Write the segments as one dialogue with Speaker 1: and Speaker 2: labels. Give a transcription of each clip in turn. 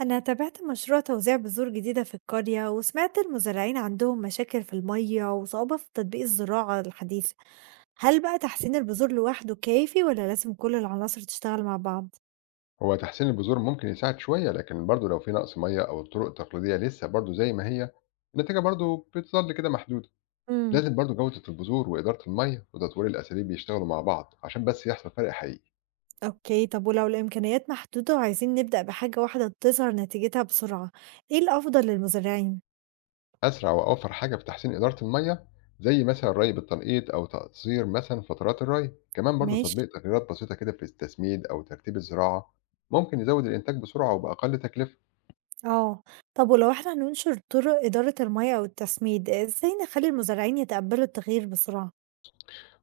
Speaker 1: أنا تابعت مشروع توزيع بذور جديدة في القرية وسمعت المزارعين عندهم مشاكل في المية وصعوبة في تطبيق الزراعة الحديثة. هل بقى تحسين البذور لوحده كافي ولا لازم كل العناصر تشتغل مع بعض؟
Speaker 2: هو تحسين البذور ممكن يساعد شوية، لكن برضه لو في نقص مية أو الطرق التقليدية لسه برضه زي ما هي، النتيجة برضه بتظل كده محدودة.
Speaker 1: امم
Speaker 2: لازم برضه جودة البذور وإدارة المية وتطوير الأساليب يشتغلوا مع بعض عشان بس يحصل فرق حقيقي.
Speaker 1: اوكي، طب ولو الإمكانيات محدودة وعايزين نبدأ بحاجة واحدة تظهر نتيجتها بسرعة، ايه الأفضل للمزارعين؟
Speaker 2: أسرع وأوفر حاجة في تحسين إدارة المية، زي مثلا الري بالتنقيط أو تقصير مثلا فترات الري، كمان برضه
Speaker 1: ماشي.
Speaker 2: تطبيق تغييرات بسيطة كده في التسميد أو ترتيب الزراعة ممكن يزود الإنتاج بسرعة وبأقل تكلفة.
Speaker 1: اه، طب ولو احنا هننشر طرق إدارة المية أو التسميد، ازاي نخلي المزارعين يتقبلوا التغيير بسرعة؟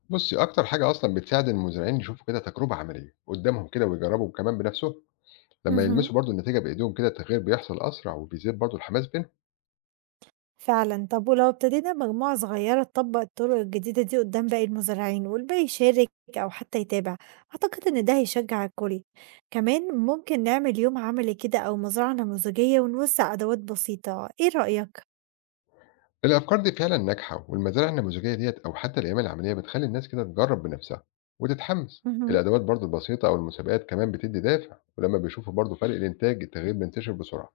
Speaker 2: بصي، أكتر حاجة أصلا بتساعد المزارعين يشوفوا كده تجربة عملية قدامهم كده ويجربوا كمان بنفسهم. لما
Speaker 1: مهم.
Speaker 2: يلمسوا برضو النتيجة بإيديهم كده، التغيير بيحصل أسرع وبيزيد برضو الحماس بينهم.
Speaker 1: فعلًا، طب ولو ابتدينا بمجموعة صغيرة تطبق الطرق الجديدة دي قدام باقي المزارعين والباقي يشارك أو حتى يتابع، أعتقد إن ده هيشجع الكل، كمان ممكن نعمل يوم عملي كده أو مزرعة نموذجية ونوزع أدوات بسيطة، إيه رأيك؟
Speaker 2: الأفكار دي فعلا ناجحة، والمزارع النموذجية ديت أو حتى الأيام العملية بتخلي الناس كده تجرب بنفسها وتتحمس.
Speaker 1: مهم.
Speaker 2: الأدوات برضو البسيطة أو المسابقات كمان بتدي دافع، ولما بيشوفوا برضو فرق الإنتاج التغيير بينتشر بسرعة.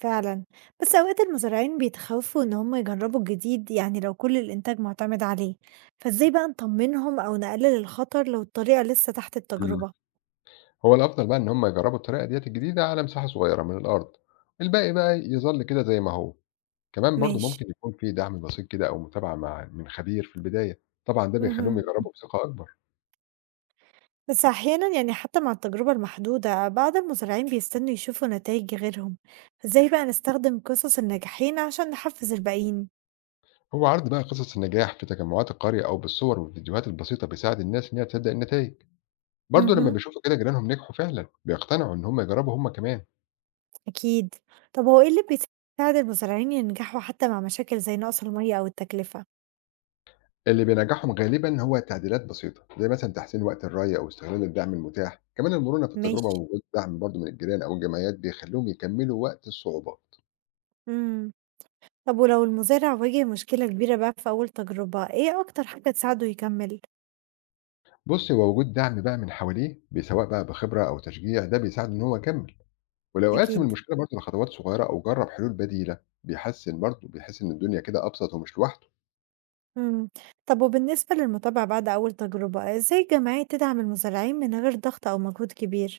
Speaker 1: فعلًا، بس أوقات المزارعين بيتخوفوا إن هم يجربوا الجديد، يعني لو كل الإنتاج معتمد عليه، فإزاي بقى نطمنهم أو نقلل الخطر لو الطريقة لسه تحت
Speaker 2: مم.
Speaker 1: التجربة؟
Speaker 2: هو الأفضل بقى إن هم يجربوا الطريقة ديت الجديدة على مساحة صغيرة من الأرض، الباقي بقى يظل كده زي ما هو. كمان برضو
Speaker 1: ماشي.
Speaker 2: ممكن يكون في دعم بسيط كده أو متابعة مع من خبير في البداية. طبعا ده بيخليهم
Speaker 1: مهم.
Speaker 2: يجربوا بثقة أكبر.
Speaker 1: بس أحيانا يعني حتى مع التجربة المحدودة بعض المزارعين بيستنوا يشوفوا نتائج غيرهم، ازاي بقى نستخدم قصص الناجحين عشان نحفز الباقيين؟
Speaker 2: هو عرض بقى قصص النجاح في تجمعات القرية أو بالصور والفيديوهات البسيطة بيساعد الناس إنها تصدق النتائج. برضه لما
Speaker 1: مهم.
Speaker 2: بيشوفوا كده جيرانهم نجحوا فعلا، بيقتنعوا إن هم يجربوا هم كمان.
Speaker 1: أكيد. طب هو ايه اللي بيساعد المزارعين ينجحوا حتى مع مشاكل زي نقص المية أو التكلفة؟
Speaker 2: اللي بينجحهم غالبا هو تعديلات بسيطة، زي مثلا تحسين وقت الري أو استغلال الدعم المتاح، كمان المرونة في التجربة
Speaker 1: ماشي.
Speaker 2: ووجود دعم برضه من الجيران أو الجمعيات بيخليهم يكملوا وقت الصعوبات.
Speaker 1: مم. طب ولو المزارع واجه مشكلة كبيرة بقى في أول تجربة، ايه أكتر حاجة تساعده يكمل؟
Speaker 2: بص، هو وجود دعم بقى من حواليه سواء بقى بخبرة أو تشجيع، ده بيساعد إن هو يكمل. ولو قاسم
Speaker 1: أكيد.
Speaker 2: المشكلة برضه لخطوات صغيرة أو جرب حلول بديلة، بيحسن برضه، بيحس إن الدنيا كده أبسط ومش لوحده.
Speaker 1: مم. طب وبالنسبة للمتابعة بعد أول تجربة، ازاي الجمعية تدعم المزارعين من غير ضغط أو مجهود كبير؟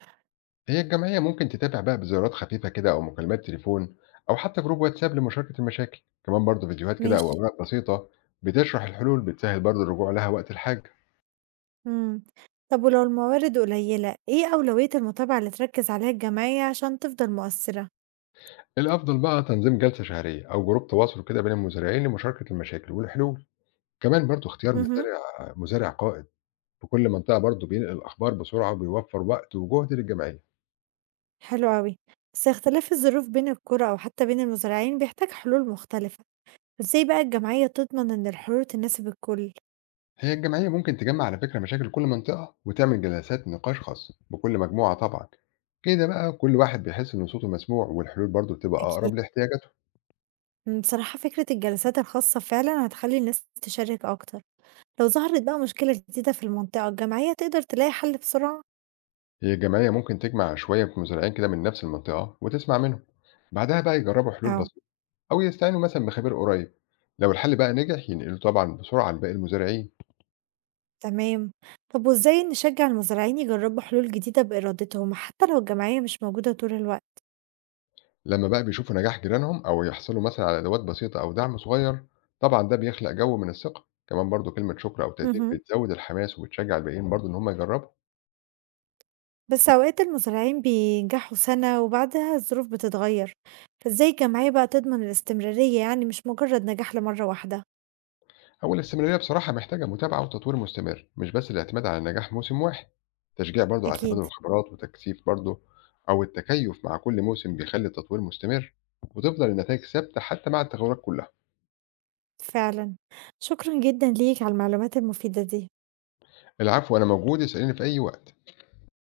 Speaker 2: هي الجمعية ممكن تتابع بقى بزيارات خفيفة كده أو مكالمات تليفون، أو حتى جروب واتساب لمشاركة المشاكل، كمان برضه فيديوهات كده أو
Speaker 1: ماشي.
Speaker 2: أوراق بسيطة بتشرح الحلول، بتسهل برضه الرجوع لها وقت الحاجة.
Speaker 1: إمم. طب ولو الموارد قليلة، إيه أولوية المتابعة اللي تركّز عليها الجمعية عشان تفضل مؤثّرة؟
Speaker 2: الأفضل بقى تنظيم جلسة شهرية أو جروب تواصل كده بين المزارعين لمشاركة المشاكل والحلول، كمان برضه اختيار مم.
Speaker 1: اهم،
Speaker 2: مزارع مزارع قائد في كل منطقة برضه بينقل الأخبار بسرعة وبيوفر وقت وجهد للجمعية.
Speaker 1: حلو أوي. بس اختلاف الظروف بين القرى أو حتى بين المزارعين بيحتاج حلول مختلفة، إزاي بقى الجمعية تضمن إن الحلول تناسب الكل؟
Speaker 2: هي الجمعية ممكن تجمع على فكرة مشاكل كل منطقة وتعمل جلسات نقاش خاصة بكل مجموعة، طبعا كده بقى كل واحد بيحس إن صوته مسموع، والحلول برضه بتبقى
Speaker 1: أكيد.
Speaker 2: أقرب لاحتياجاته.
Speaker 1: إمم، بصراحة فكرة الجلسات الخاصة فعلًا هتخلّي الناس تشارك أكتر. لو ظهرت بقى مشكلة جديدة في المنطقة، الجمعية تقدر تلاقي حل بسرعة؟
Speaker 2: هي الجمعية ممكن تجمع شوية مزارعين كده من نفس المنطقة وتسمع منهم، بعدها بقى يجربوا حلول
Speaker 1: آه.
Speaker 2: بسيطة أو يستعينوا مثلا بخبير قريب. لو الحل بقى نجح، ينقلوا طبعا بسرعة لباقي المزارعين.
Speaker 1: تمام. طب وإزاي نشجّع المزارعين يجرّبوا حلول جديدة بإرادتهم حتى لو الجمعية مش موجودة طول الوقت؟
Speaker 2: لما بقى بيشوفوا نجاح جيرانهم أو يحصلوا مثلا على أدوات بسيطة أو دعم صغير، طبعا ده بيخلق جو من الثقة، كمان برضه كلمة شكر أو تقدير
Speaker 1: اهم.
Speaker 2: بتزود الحماس وبتشجع الباقيين برضه إن هم يجربوا.
Speaker 1: بس أوقات المزارعين بينجحوا سَنة وبعدها الظروف بتتغيّر، فإزاي الجمعية بقى تضمن الاستمرارية، يعني مش مجرّد نجاح لمَرّة واحدة؟
Speaker 2: هو الاستمرارية بصراحة محتاجة متابعة وتطوير مستمر، مش بس الاعتماد على نجاح موسم واحد. تشجيع برضو على تبادل
Speaker 1: أكيد،
Speaker 2: الخبرات وتكثيف برضو أو التكيف مع كل موسم بيخلي التطوير مستمر، وتفضل النتائج ثابتة حتى مع التغيرات كلها.
Speaker 1: فعلًا. شكرًا جدًا ليك على المعلومات المفيدة دي.
Speaker 2: العفو، أنا موجود، اسأليني في أي وقت.